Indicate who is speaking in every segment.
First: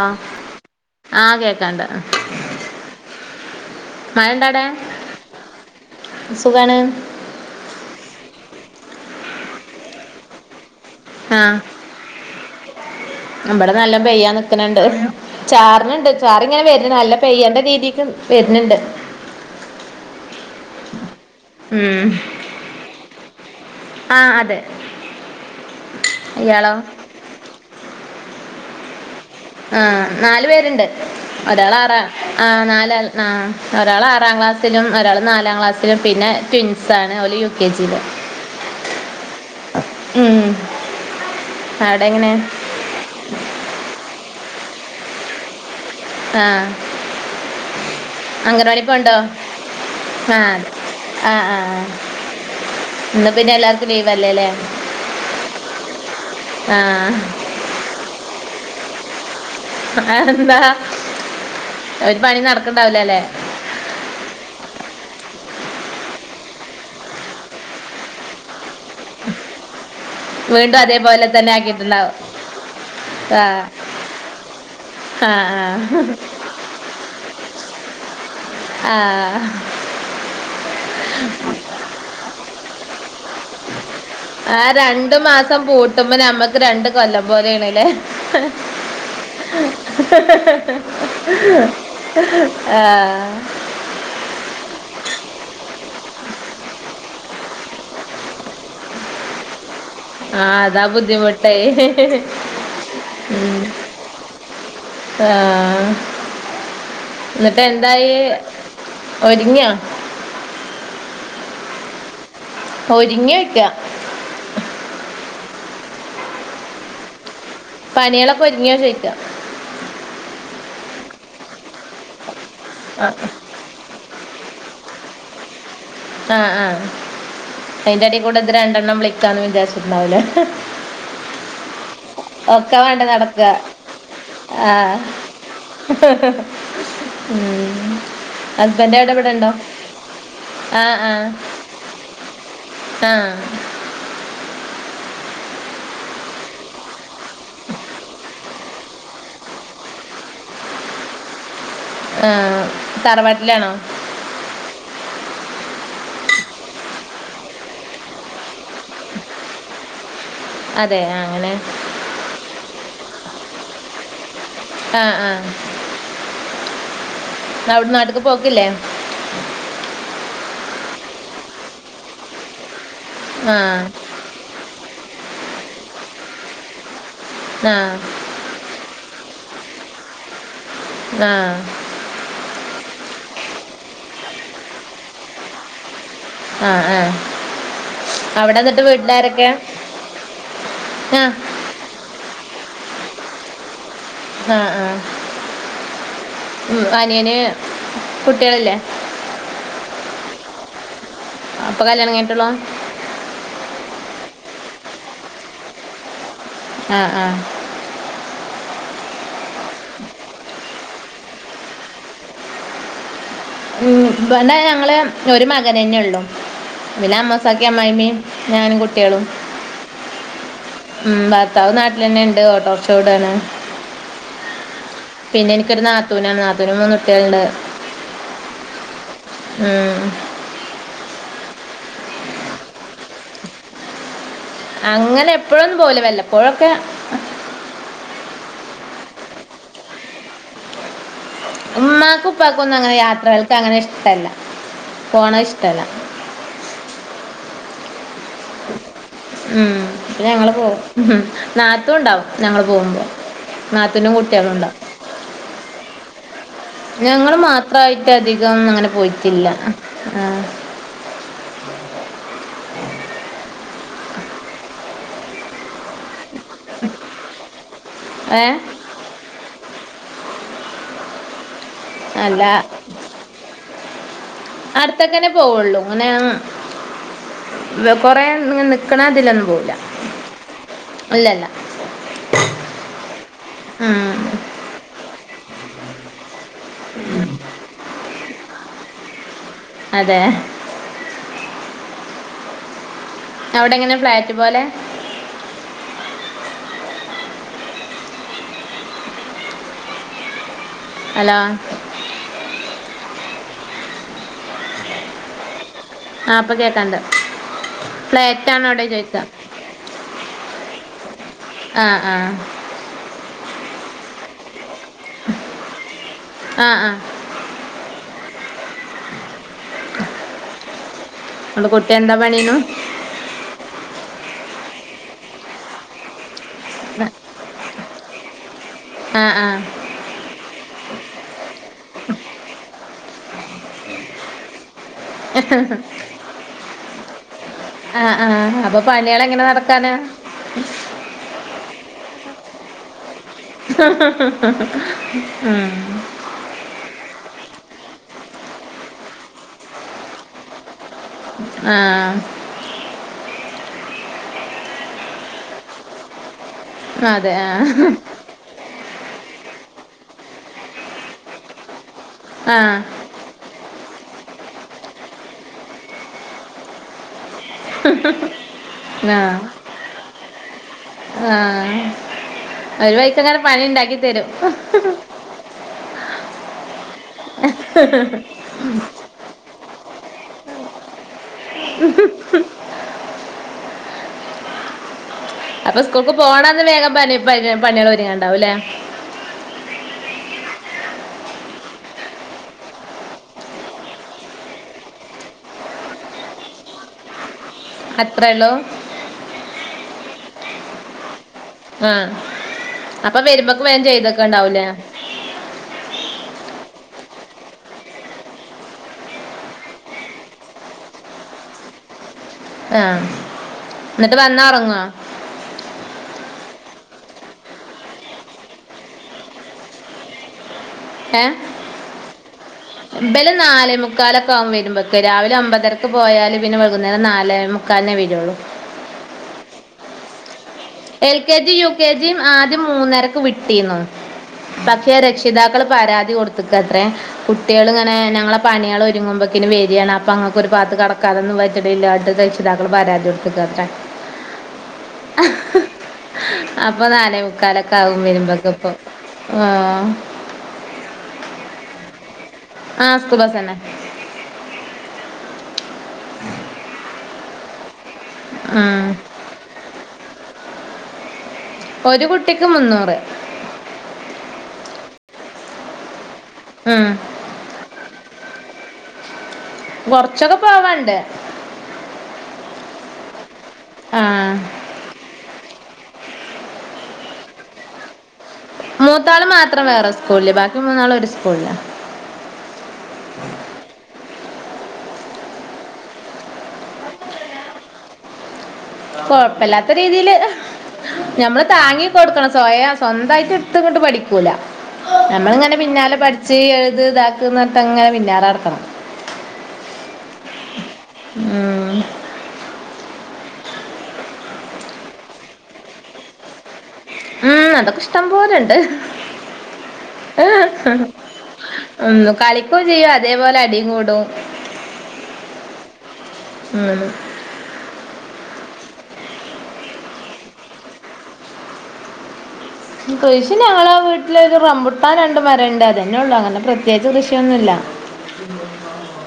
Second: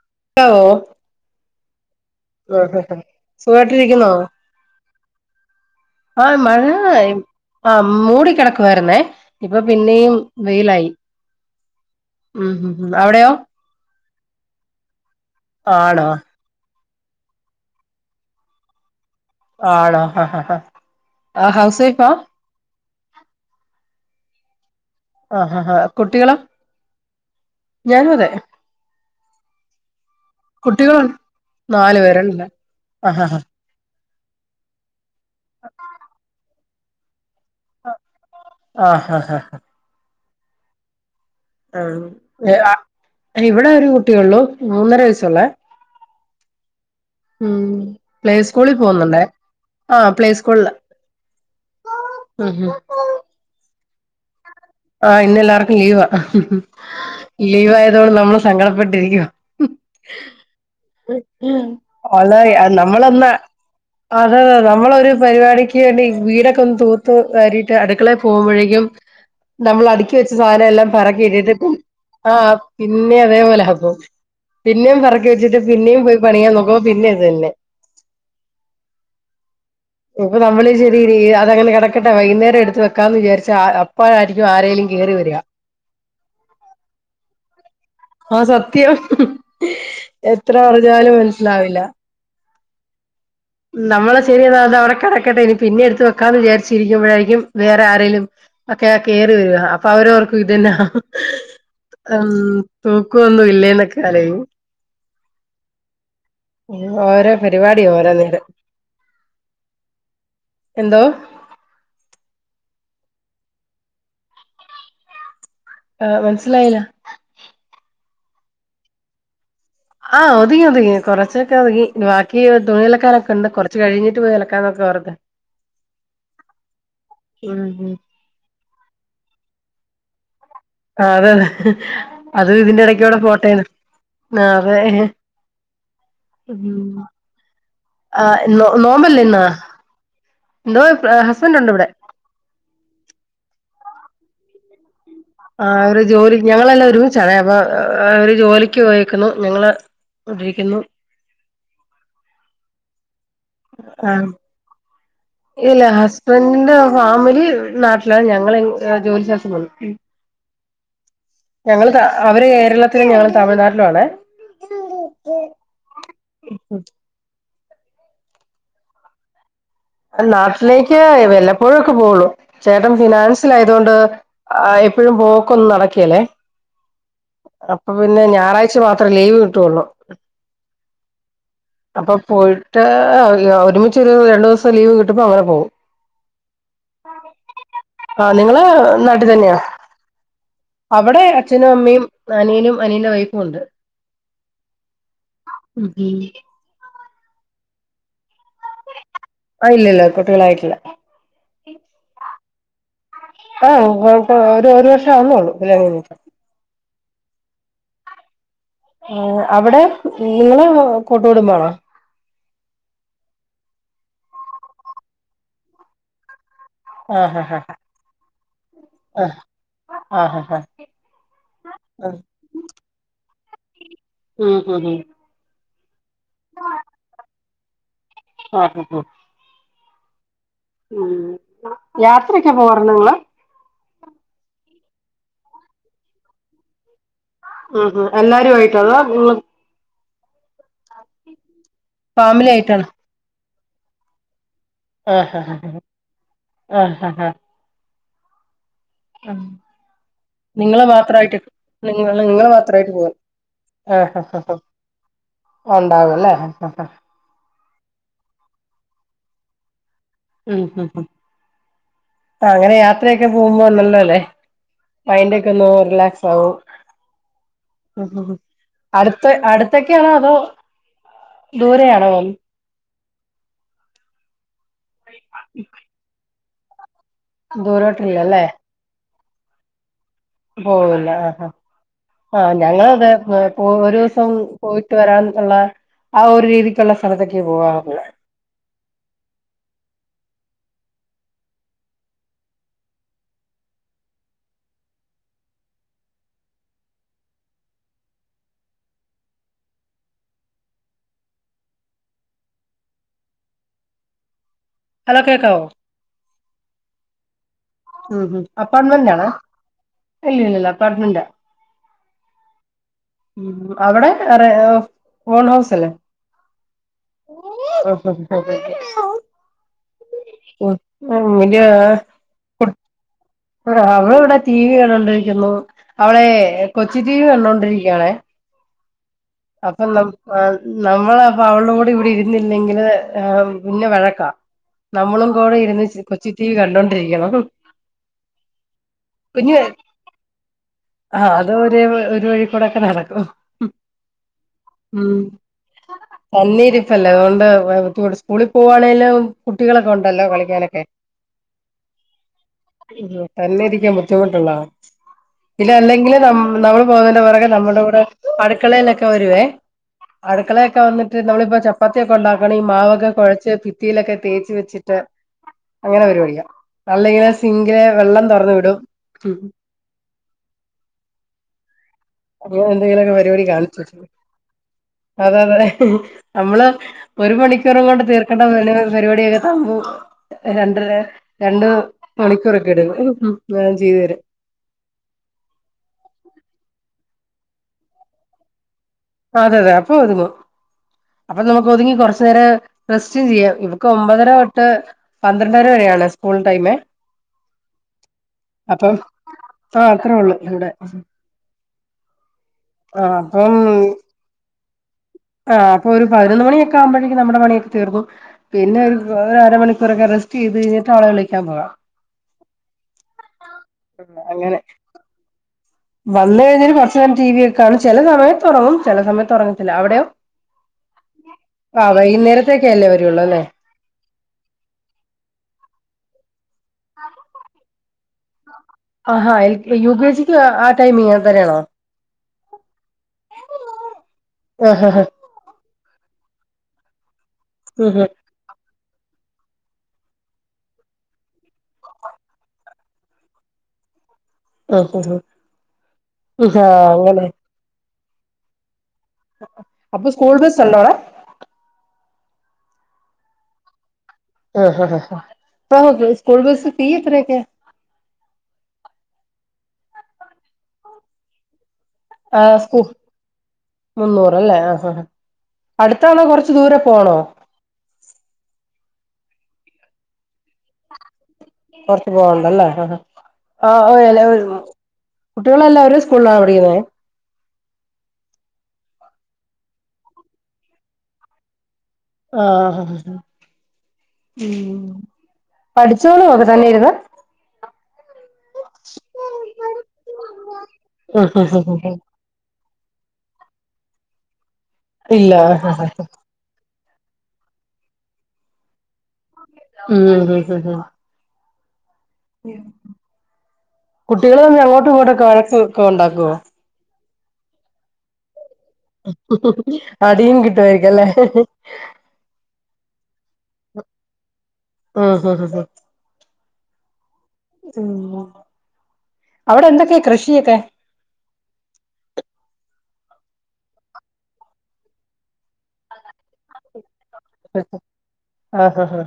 Speaker 1: ആഹ, ആ, കേക്കാണ്ട.
Speaker 2: സുഖട്ടിരിക്കുന്നോ.
Speaker 1: മഴണ്ടാടെ
Speaker 2: ആഹ്, മഴ,
Speaker 1: സുഖാണ്
Speaker 2: ആഹ, മൂടിക്കിടക്കുവരുന്നേ. ഇപ്പൊ, പിന്നെയും, വെയിലായി.
Speaker 1: ആഹ.
Speaker 2: ഉം, ഹ്, ഹ്, ഹഅവിടെയോ.
Speaker 1: പെയ്യാൻ, നിക്ക്ണ്ണ്ട്,
Speaker 2: ആണോ
Speaker 1: ചാർണ്ട്, ച്ചാ നല്ല, പെയ്യേണ്ട, രീതിക്ക്, വരുന്നുണ്ട്.
Speaker 2: ആണോ, ഹ, ഹാ, ഹാ, ആ, ഹൗസ്, വൈഫ.
Speaker 1: ഉം ആ, അതെ.
Speaker 2: ആഹാ, ഹാ, കുട്ടികള,
Speaker 1: ഇയാളോ
Speaker 2: ഞാനും, അതെ.
Speaker 1: ആ, നാല്, പേരുണ്ട്.
Speaker 2: കുട്ടികളോ
Speaker 1: ഒരാൾ,
Speaker 2: നാലു പേരല്ലേ ആഹ് ആഹ്
Speaker 1: [unintelligible] ആറാം ക്ലാസിലും, ഒരാൾ നാലാം ക്ലാസ്സിലിം, പിന്നെ ട്വിൻ ൻസാണ്, ഓൽ
Speaker 2: ആഹ, ഹാ, ഹാ.
Speaker 1: ഉം. അവടെങ്ങനെ
Speaker 2: ആ. അ, ഇവിടെ, ഒരു കുട്ടിയള്ളൂ, മൂന്നര, വയസുള്ള.
Speaker 1: ആഹ,
Speaker 2: പ്ലേ സ്കൂളിൽ
Speaker 1: അംഗനവാടിപ്പൊണ്ടോ.
Speaker 2: പോകുന്നുണ്ടേ ആഹ് പ്ലേ
Speaker 1: ആഹ,
Speaker 2: സ്കൂളില്
Speaker 1: ആഹ, ആഹ, ആ
Speaker 2: ഉം
Speaker 1: ന്നാ പിന്നെല്ലാ വല്ലേ, ലെ.
Speaker 2: ആഹ, ഇന്നെല്ലാവർക്കും, ലീവ,
Speaker 1: ആഹ്
Speaker 2: ലീവയതണ്ട്, നമ്മള്, സങ്കടപ്പെട്ടിരിക്കുവവാ.
Speaker 1: ആന്ത.
Speaker 2: അ,
Speaker 1: നടക്കണ്ടാവൂല അല്ലേ
Speaker 2: നമ്മളന്നാ അതെ, അതെ, നമ്മളൊരു, പരിപാടിക്ക് ന്നെ, വീടൊക്കെ, ഒന്ന് തൂത്തു വാരീട്ട്, അടുക്കളെ പോകുമ്പോഴേക്കും, നമ്മൾ അ വെച്ച, സാധനം,
Speaker 1: വീണ്ടും
Speaker 2: എല്ലാം,
Speaker 1: അതേപോലെ തന്നെ
Speaker 2: പറക്കിട്ടട്ട്,
Speaker 1: ആക്കിയിട്ടുണ്ടാവും
Speaker 2: അ, പിന്നേം,
Speaker 1: ആഹ്
Speaker 2: അതേപോലെ പിന്നെയും, പെറക്കി
Speaker 1: ആഹ്
Speaker 2: വെച്ചിട്ട്, പിന്നേം പോയി, പണിയ്യാൻ, നോക്കുമ്പോ, പിന്നേം ഇത് തന്നെ.
Speaker 1: ആഹ.
Speaker 2: ഇപ്പൊ, നമ്മള്, ചെ, [unintelligible] അതങ്ങനെ, കെടക്കട്ടെ, വൈകുന്നേരം, എടുത്ത് വെക്കാചാരിച്ച, അപ്പൊ
Speaker 1: ആ രണ്ടു മാസം പൂട്ടുമ്പ നമ്മക്ക് രണ്ട് കൊല്ലം പോലെണലെ
Speaker 2: ആഹ് സത്യം എത്ര
Speaker 1: [unintelligible]
Speaker 2: പറഞ്ഞാലും മനസ്സിലാവില്ല
Speaker 1: ആഹ്
Speaker 2: നമ്മളെ ശരി എന്നാ അത് അവിടെ കിടക്കട്ടെ ഇനി പിന്നെ എടുത്ത് വെക്കാന്ന് വിചാരിച്ചിരിക്കുമ്പോഴായിരിക്കും വേറെ ആരെേങ്കിലും ഒക്കെ കയറി വരുക അപ്പൊ അവരവർക്കും
Speaker 1: ആഹ്
Speaker 2: ഇതന്നെ
Speaker 1: അതാ ബുദ്ധിമുട്ടേ
Speaker 2: ഉ തൂക്കൊന്നും ഇല്ലേന്നൊ കാലേ
Speaker 1: ആഹ്
Speaker 2: ഓരോ
Speaker 1: എന്നിട്ട്
Speaker 2: പരിപാടി ഓരോ
Speaker 1: എന്തായി
Speaker 2: നേരം
Speaker 1: ഒരിങ്ങിയാ
Speaker 2: എന്തോ
Speaker 1: ഒരിങ്ങ വക്ക
Speaker 2: ആ മനസിലായില്ല
Speaker 1: പനികളൊക്കെ ഒരുങ്ങിയ ചിക്കാം
Speaker 2: ആഹ് ഒതുങ്ങി ഒതുങ്ങി കൊറച്ചൊക്കെ ഒതുുകങ്ങി ബാക്കി തുണിലക്കാനൊക്കെ ഉണ്ട് കൊറച്ച് കഴിഞ്ഞിട്ട് പോയ ാന്നൊക്കെ വറത
Speaker 1: ആഹ് ആ അയിന്റെ അടി കൂടെ ഇത് രണ്ടെണ്ണം വിളിക്കാന്ന് വിത്യാസിട്ടുണ്ടാവല
Speaker 2: ആ അതെ അതെ അത ഇതിറെ
Speaker 1: വേണ്ട
Speaker 2: ഇടക്കോടെ
Speaker 1: നടക്കുക
Speaker 2: ഫോട്ടോയാണ് ആ അതെ
Speaker 1: ആഹ് ഉം
Speaker 2: ആോ
Speaker 1: ഹസ്ബൻഡ് അവിടെ ഇവിടെ
Speaker 2: നോമ്പല്ലന്ന
Speaker 1: ഉണ്ടോ
Speaker 2: എന്തോ ഹസ്ബൻറ് ഉണ്ട് ഇവിടെ
Speaker 1: ആഹ്
Speaker 2: ആ അവര് ജോലി ഞങ്ങളെല്ലാം ഒരുമിച്ചടേ അപ്പൊ അവര് ജോലിക്ക് യിക്കുന്നു ഞങ്ങള് ഇണ്ടിരിക്കുന്നു
Speaker 1: ആ തർവാട്ട
Speaker 2: ആഹ് ഇല്ല ഹസ്ബണ്ടിന്റെ ഫാമിലി നാട്ടിലാണ് ഞങ്ങ ജോലി ശേഷം വന്നു
Speaker 1: അതെ ആ, അങ്ങനെ
Speaker 2: ഞങ്ങള് അവര് കേരളത്തിലും ഞങ്ങൾ തമിഴ്നാട്ടിലും ആണ്
Speaker 1: ആഹ് ആഹ് അവിടെ നാട്ട്ക്ക് പോക്കില്ലേ
Speaker 2: നാട്ടിലേക്ക് വല്ലപ്പോഴൊക്കെ പോവുള്ളു ഫിനാൻസിൽ
Speaker 1: ആ
Speaker 2: ആയത് കൊൊണ്ട് എപ്പോഴും പോക്കൊന്നും നടക്കിയല്ലേ
Speaker 1: ആ
Speaker 2: അപ്പൊ പിന്നെ ഞായറാഴ്ച മാത്രേ ലീവ് കിട്ടയുള്ളൂ
Speaker 1: ആ
Speaker 2: അപ്പൊ പോയിട്ട് ഒരുമിച്ചിരുന്നു രണ്ടു ദിവസം ലീവ് കിട്ടപ്പ അവരെ പോവും
Speaker 1: ആഹ് ആ
Speaker 2: ആഹ്
Speaker 1: അവിടെ
Speaker 2: നിങ്ങള്
Speaker 1: എന്നിട്ട്
Speaker 2: നാട്ടി
Speaker 1: വീട്ടിലാരൊക്കെ
Speaker 2: തന്നെയോ
Speaker 1: ആ
Speaker 2: അവിടെ അച്ഛനും അമ്മയും അനിയനും അനിയൻ്റെ വൈഫും ഉണ്ട്
Speaker 1: ആഹ് ആ
Speaker 2: ഉം ഉം
Speaker 1: ഉ അനിയന് കുട്ടികളല്ലേ
Speaker 2: ആ ഇല്ലില്ല കുട്ടികളായിട്ടില്ല
Speaker 1: അപ്പൊ കല്യാണം കേട്ടുള്ളൂ
Speaker 2: ആഹഴപ്പ ഒരു ഒരു വർഷം ആന്നോള്ളൂ പിങ്ങന
Speaker 1: ആഹ ആ
Speaker 2: അവിടെ നിങ്ങള് കൂട്ട വിടുമ്പാണോ
Speaker 1: ഉ പിന്നാ ഞങ്ങള് ഒരു മകനന്നെ ഉള്ളു പിന്ന
Speaker 2: ആഹ് ആഹ്
Speaker 1: അമ്മസാക്കി അമ്മ്മീ ഞാനും കുട്ടികളും
Speaker 2: ആഹ് ആഹ് ആഹ് ആഹ്
Speaker 1: ഉം ഭർത്താവ് നാട്ടിൽ
Speaker 2: ആഹ്
Speaker 1: തന്നെ ഉണ്ട് ഓട്ടോറച്ച കൂടയാണ്
Speaker 2: ഉം ഉ ഉ
Speaker 1: ഒ നാത്തൂനാണ് നാത്തൂന് മൂന്ന കുട്ടികളുണ്ട്
Speaker 2: ആഹക്കക്ക [unintelligible]
Speaker 1: ഉം.
Speaker 2: ഉ യാത്രക്കെ പോരണങ്ങളോ [unintelligible]
Speaker 1: അങ്ങനെ എപ്പോഴൊ ഒന്നും പോല വല്ലപ്പോഴൊക്കെ
Speaker 2: ഉ ഹ എല്ലാര ആയിട്ട് അത ആ
Speaker 1: ഉമ്മാക്കും ഉപ്പക്കും ഒന്നും അങ്ങനെ യാത്രകൾക്ക് അങ്ങനെ ഇഷ്ടല്ല
Speaker 2: ആ ഹാ ആ ആ ഹാ
Speaker 1: ഉം ഇപ്പ ഞങ്ങള് പോവും
Speaker 2: നിങ്ങള് മാത്രായിട്ട്
Speaker 1: നാത്തൂൻ
Speaker 2: നിങ്ങള്
Speaker 1: ണ്ടാവും
Speaker 2: നിങ്ങള്
Speaker 1: ഞങ്ങള്
Speaker 2: മാത്രായിട്ട്
Speaker 1: പോകുമ്പോ
Speaker 2: പോവാ ആഹ്
Speaker 1: നാത്തൂനും
Speaker 2: ആഹ്
Speaker 1: കുട്ടികളും
Speaker 2: ആഹ്
Speaker 1: ഉണ്ടാവും
Speaker 2: ഉണ്ടാവും അല്ലേ
Speaker 1: ഞങ്ങള് മാത്രമായിട്ട് അധികം അങ്ങനെ പോയിട്ടില്ല ആ.
Speaker 2: ഉം ഉം താ അങ്ങനെ യാത്രയൊക്കെ പോകുമ്പോ [unintelligible] മൈന്റെ ഒക്കെ ഒ റിലാക്സ് ആവും മ്മ്
Speaker 1: ഏ
Speaker 2: അടുത്ത അടു അടുത്തക്കെയാണോ അതോ ദൂരെ ആണോ
Speaker 1: അല്ല അടുത്തക്കനെ പോവുള്ളൂ അങ്ങനെ കൊറെ
Speaker 2: ദൂരോട്ടില്ലല്ലേ
Speaker 1: നിക്കണ അതിലൊന്നും പോവുല്ല
Speaker 2: പോവുല്ല ആ ആ ഞങ്ങള് അത് ഒരു
Speaker 1: ഉം.
Speaker 2: ദിവസം പോയിട്ട് വരാൻ ഉള്ള ആ ഒരു രീതിക്കുള്ള സ്ഥലത്തേക്ക് പോവാറുള്ളു
Speaker 1: അതെ അവിടെ എങ്ങനെ ഫ്ലാറ്റ് പോലെ ഹലോ
Speaker 2: ഹലോ കേൾക്കാവോ
Speaker 1: ആ ഇപ്പൊ കേക്കാണ്ട്
Speaker 2: ഉം ഉം
Speaker 1: പ്ലേറ്റ് ആണോ അവിടെ
Speaker 2: അപ്പാർട്ട്മെന്റ്
Speaker 1: ചോദിച്ച
Speaker 2: ആണോ ഇല്ല ഇല്ല അപ്പാർട്ട്മെന്റാ
Speaker 1: ആ ആ
Speaker 2: ഉം അവിടെ റെ ഓൺഹൗസ് അല്ലേ
Speaker 1: ആ ആ
Speaker 2: [inaudible] ഉം
Speaker 1: അവിടെ കുട്ടി എന്താ
Speaker 2: [unintelligible]
Speaker 1: പണിയുന്നു
Speaker 2: അവള് ഇവിടെ ടി വി കണ്ടോണ്ടിരിക്കുന്നു അവളെ കൊച്ച് ടിവി കണ്ടോണ്ടിരിക്കയാണെ
Speaker 1: ആ ആ
Speaker 2: അപ്പൊ ന നമ്മള് അപ്പ അവളോട് ഇവിടെ ഇരുന്നില്ലെങ്കില് ആ പിന്നെ വഴക്കാ നമ്മളും കൂടെ ഇരുന്ന് കൊച്ച് ടിവി കണ്ടോണ്ടിരിക്കണം
Speaker 1: ആ ആ അപ്പൊ പണികള് എങ്ങനെ
Speaker 2: കുഞ്ഞ്
Speaker 1: നടത്താന
Speaker 2: ആഹ് അത് ഒരു വഴി കൂടൊക്കെ നടക്കും തന്നെ
Speaker 1: ഉം
Speaker 2: ഇരിപ്പല്ലേ അതുകൊണ്ട് സ്കൂളിൽ പോകുവാണെങ്കിലും കുട്ടികളൊക്കെ ഉണ്ടല്ലോ കളിക്കാനൊക്കെ
Speaker 1: ആ
Speaker 2: ഉം തന്നെ ഇരിക്കാൻ ബുദ്ധി ദ്ധിമുട്ടുള്ളാ ഇല്ല അല്ലെങ്കിൽ നമ്മള്‌ പോകുന്ന
Speaker 1: അതെ
Speaker 2: പുറകെ
Speaker 1: ആ
Speaker 2: നമ്മുടെ കൂടെ അടുക്കളയിലൊ അടുക്കളയൊക്കെ വന്നിട്ട് നമ്മളിപ്പോ ചപ്പാത്തിയൊക്കെ ഉണ്ടാക്കാണ്ണേ
Speaker 1: ആ
Speaker 2: ഈ മാവൊക്കെ കുഴച്ച് ഭി ഭിത്തിയിലൊക്കെ തേച്ച് വെച്ചിട്ട് അങ്ങനെ പരിപാടിയാ [unintelligible] സിങ്കിലെ വെള്ളം തുറന്ന് വിടും
Speaker 1: ആ ആ
Speaker 2: അതുപോലെ
Speaker 1: ഒരു
Speaker 2: എന്തെങ്കിലുമൊക്കെ
Speaker 1: വഴിക്ക് അങ്ങനെ
Speaker 2: പരിപാടി
Speaker 1: പണി
Speaker 2: കാണും
Speaker 1: ഉണ്ടാക്കി തരും
Speaker 2: അതെ അതെ നമ്മള് ഒരു മണിക്കൂറും കൊണ്ട് തീർക്കേണ്ട പരിപാടിയൊക്കെ തമ്മു രണ്ടര രണ്ട് മണിക്കൂർ ഒക്കെ എടുക്കും എല്ലാം ചെയ്തുതീരാൻ
Speaker 1: അപ്പൊ സ്കൂൾ ക്ക് പോണന്ന് വേഗം പണികൾ തീരെ ണ്ടാവുലേ
Speaker 2: അതെ അതെ അപ്പോ ഒതുങ്ങും അപ്പൊ നമുക്ക് ഒതുങ്ങി കുറച്ച് നേരം റസ്റ്റും ചെയ്യാം ഇവക്ക് ഒമ്പതര തൊട്ട് പന്ത്രണ്ടര വരെ ആണ് സ്കൂൾ ടൈമേ
Speaker 1: അത്രേ ഉള്ളൂ
Speaker 2: അപ്പൊ അത്ര ഉള്ളു ഇവിടെ
Speaker 1: ആ അപ്പൊ വരുമ്പോക്ക്
Speaker 2: അപ്പം
Speaker 1: വേഗം ചെയ്ത് വെ
Speaker 2: ആ അപ്പൊ ഒരു പതിനൊന്ന് മണിയൊക്കെ ആവുമ്പോ ക്ക് നമ്മുടെ പണിയൊക്കെ തീർന്നു പിന്നെ ഒരു അരമണിക്കൂറൊക്കെ റെസ്റ്റ് ചെയ്ത് കഴിഞ്ഞിട്ട് ആളെ വിളിക്കാൻ പോവാം
Speaker 1: ആ എന്നിട്ട് വന്നാ
Speaker 2: അങ്ങനെ
Speaker 1: ഉറങ്ങുവോ
Speaker 2: വന്ന് കഴിഞ്ഞ് കൊറച്ച് നേരം ടി വി ഒക്കെ കാണും ചെല സമയത്ത് ഒറങ്ങും ചെല സമയത്ത് ഒറങ്ങത്തില്ല അവിടെയോ ആ വൈ
Speaker 1: വല് നാലേ മുക്കാലൊക്കാവും വരുമ്പോക്ക് രാവിലെ ഒമ്പതരക്ക് പോയാല് പിന്നെ കുന്നേരം നാലേ മുക്കാല്നെ വെരുള്ളൂ
Speaker 2: ആഹാ എൽ യു കെ ജിക്ക് വേ
Speaker 1: L K G U K ജിയും ആ ആദ്യം മൂന്നരക്ക് വിട്ടിന്നു
Speaker 2: ആഹ്
Speaker 1: പക്ഷെ
Speaker 2: ആഹ്
Speaker 1: രക്ഷിതാക്കൾ പരാതി കൊടുത്ത്ക്കത്രേ കുട്ട്യാള് ങ്ങനെ ഞമ്മളെ പണികൾ ഒരുങ്ങുമ്പൊ ന് വെരാണ് അപ്പൊ അങ്ങക്ക് ഒരുപാത്ത് കെടക്കാനൊന്നും പറ്റ്ണ്ല്ല ട്ട് രക്ഷിതാക്കൾ പരാതി കൊടുത്ത്ക്കാ ത്രേ
Speaker 2: ഹഹഹ
Speaker 1: അപ്പൊ നാലേ മുക്കാലൊക്കാവും വരുമ്പോക്ക്പ്പൊ
Speaker 2: അപ്പൊ സ്കൂൾ ബസ് ഉണ്ടോടാ
Speaker 1: ആ സ്കൂൾ ബസെന്നെ
Speaker 2: ആ ആ സ്കൂൾ ബസ് ഫീ എത്രേക്കെ
Speaker 1: ആ ഒരു കുട്ടിക്ക് മുന്നൂറ്
Speaker 2: മുന്നൂറ് ല്ലേ ആ ആ അടുത്താണോ കൊറച്ച് ദൂരെ
Speaker 1: ഉം.
Speaker 2: പോണോ
Speaker 1: കൊറച്ചൊക്കെ പോവാണ്ട്
Speaker 2: കൊറച്ച് പോവാണ്ട് ല്ലേ ആ ആ
Speaker 1: ആഹ്
Speaker 2: കുട്ടികളെല്ലാരും ഒരേ സ്കൂളിലാണോ പഠിക്കുന്നേ
Speaker 1: മൂത്താള് മാത്രം വേറെ സ്കൂളില് ബാക്കി മൂന്നാളും ഒരു സ്കൂളില
Speaker 2: ആ ആ ഉം പഠിച്ചോളോ ഒക്കെ തന്നെയിര്ന്ന്
Speaker 1: കൊഴപ്പില്ലാത്ത രീതിയില് ഞമ്മള് താങ്ങി കൊടുക്കണം സ്വയം സ്വന്തായിട്ട് ഇട്ത്ത് ങ്ങട്ട് പഠിക്കൂല
Speaker 2: ഇല്ല
Speaker 1: നമ്മളിങ്ങനെ പിന്നാലെ പടിച്ച് എ ത് ഇതാക്ക് പറഞ്ട്ടങ്ങനെ പിന്നാലെടക്കണം
Speaker 2: ഉം ഉം
Speaker 1: ഉം
Speaker 2: കുട്ടികള് തമ്മിൽ അങ്ങോട്ടും ഇങ്ങോട്ടൊക്കെ വഴക്ക് ഒക്കെ ഉണ്ടാക്കോ
Speaker 1: ഉം അതൊക്കെ ഇഷ്ടംപോലെ ണ്ട്
Speaker 2: അടീം കിട്ട്വായിരിക്കല്ലേ
Speaker 1: തേപോലെ അടീം കൂടും
Speaker 2: ഉം ഉം അവിടെ എന്തൊക്കെയ കൃഷിയൊക്കെ
Speaker 1: കൃഷി ഞങ്ങളെ വീട്ടിലൊരു റമ്പുട്ടാൻ രണ്ട് മരണ്ട് അതെന്നെള്ളു അങ്ങനെ പ്രത്യേ
Speaker 2: ആ ആ ആ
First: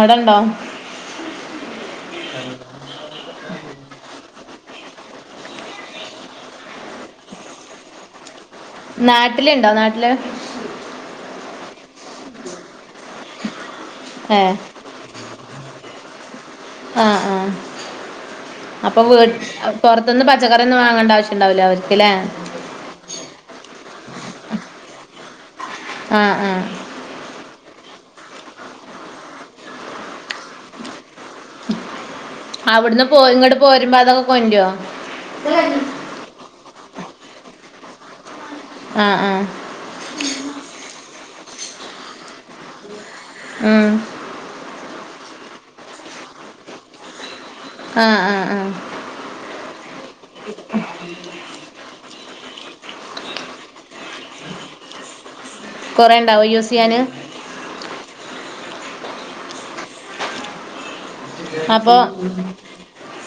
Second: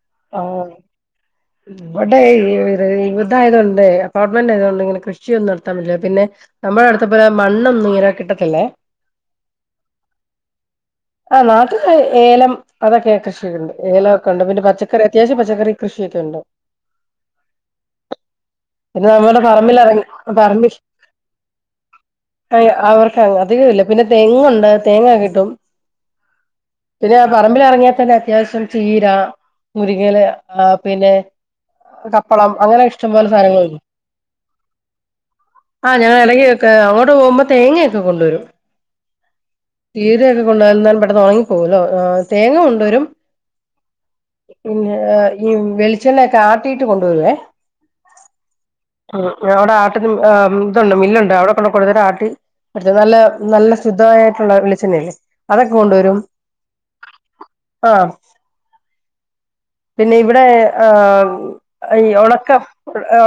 Speaker 1: അടണ്ടോ
Speaker 2: [unintelligible] [unintelligible] ആയതോണ്ട് ങ്ങനെ കൃഷിയൊന്നും നടത്താൻ പറ്റില്ല പിന്നെ നമ്മുടെഅടുത്ത പോലെ മണ്ണൊന്നും ഇങ്ങനെ കിട്ട ക്കല്ലേ
Speaker 1: നാട്ടിലുണ്ടോ നാട്ടില്
Speaker 2: ആ നാട്ട ഏലം അതൊക്കെ കൃഷിയുണ്ട് ഏലൊക്കെ ണ്ട്
Speaker 1: ഏഹ്
Speaker 2: പിന്നെ പച്ചക്കറി അത്യാവശ്യം പച്ചക്കറി കൃഷിയൊക്കെയുണ്ട്
Speaker 1: ആ ആ അപ്പൊ
Speaker 2: പിന്നെ
Speaker 1: വീ
Speaker 2: നമ്മുടെ പറമ്പിലിറങ്ങി
Speaker 1: പൊറത്ത്ന്ന് പച്ചക്കറിയൊന്നും വാങ്ങേണ്ട ആവശ്യംണ്ടാവില്ല അവർക്ക് ല്ലേ
Speaker 2: അ അവർക്ക് അങ്ങ് അധികം ഇല്ല പിന്നെ തെങ്ങുണ്ട് തേങ്ങകിട്ടും
Speaker 1: ആ ആ
Speaker 2: പിന്നെ പറമ്പിലെറങ്ങിയ [unintelligible] അത്യാവശ്യം ചീര, മുരിങ്ങല പിന്നെ കപ്പളം അങ്ങനെ
Speaker 1: അവിടുന്ന് പോ
Speaker 2: ഇഷ്ടംപോലെ
Speaker 1: ഇങ്ങോട്ട്
Speaker 2: സാധനങ്ങള്
Speaker 1: പോരുമ്പോ അതൊക്കെ കൊണ്ടരോ
Speaker 2: [unintelligible] ആ ഞാൻ എടയ്ക്കൊക്കെ അങ്ങോട്ട് പോകുമ്പോ തേങ്ങക്കെ കൊണ്ടുവരും
Speaker 1: ആ ആ
Speaker 2: ചീരയൊക്കെ കൊണ്ടുവന്നാല് പെട്ടെന്ന് ഒണങ്ങിപ്പോകല്ലോ തേങ്ങ കൊണ്ടുവരും
Speaker 1: ഉം
Speaker 2: പിന്നെ ഈ വെളിച്ചെണ്ണയ ഒക്കെ ആട്ടീട്ട് കൊണ്ടുവരുവേ
Speaker 1: ആ ആ ആ
Speaker 2: ഉം അവിടെ ആട്ടിന്ന ആ ഇതൊണ്ട് മില്ലൊണ്ട് അവിടെ കൊണ്ട കൊടുത്തിട്ട് ആട്ടി അടുത്തെ നല്ല നല്ല ശുദ്ധവായിട്ടുള്ള വെളിച്ചെണ്ണല്ലേ അതൊക്കെ കൊണ്ടുവരും.
Speaker 1: കൊറേ ഉണ്ടാവോ യൂസ് ചെയ്യാന്
Speaker 2: ആ പിന്നെ ഇവിടെ ആ
Speaker 1: അപ്പൊ
Speaker 2: ഈ ഒണക്ക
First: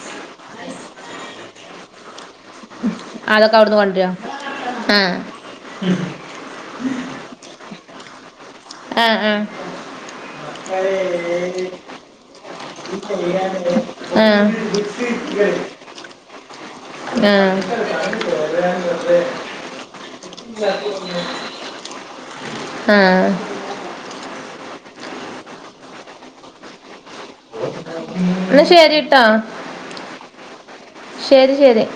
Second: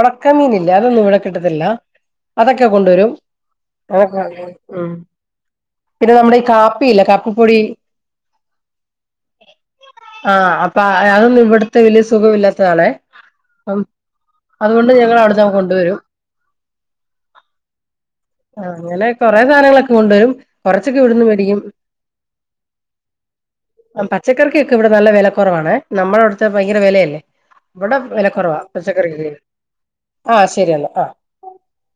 Speaker 2: ഒണക്കമീനില്ലേ അതൊന്നും ഇവിടെ കിട്ടത്തില്ല അതൊക്കെ കൊണ്ടുവരും.
Speaker 1: അതൊക്കെ അവിടുന്ന് കൊണ്ടരോ ആ
Speaker 2: പിന്നെ നമ്മുടെ ഈ കാപ്പിയില്ലേ കാപ്പിപ്പൊടി?
Speaker 1: ആ ആ ആ
Speaker 2: ആ അപ്പൊ അ അതൊന്നും ഇവിടെ ത്തേ വലിയ സുഖം ഇല്ലാത്തതാണെ അം
Speaker 1: ആ
Speaker 2: അതുകൊണ്ട് ഞങ്ങളവിടന്ന് കൊണ്ടുവരും. ആ അങ്ങനെ കൊറേ സാധനങ്ങളൊക്കെ കൊണ്ടുവരും കൊറച്ചൊക്കെ ഇവിടുന്ന് മേടിക്കും.
Speaker 1: ആ
Speaker 2: ആ പച്ചക്കറിക്ക് ഇവിടെ നല്ല വില കുറവാണെ നമ്മുടെ അടുത്ത്‌ ഭയങ്കര വെലയല്ലേ? ഇവിടെ വെലക്കൊറവാ
Speaker 1: എന്നാ ശരിട്ടോ
Speaker 2: പച്ചക്കറിക്ക്. ആ ശരിയന്നാ ആ.
Speaker 1: ശരി ശരി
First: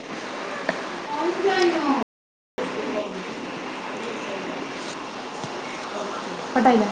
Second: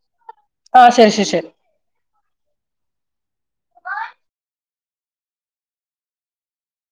Speaker 2: ആ ശരി ശരി ശരി.
Speaker 1: കട്ടായില്ല.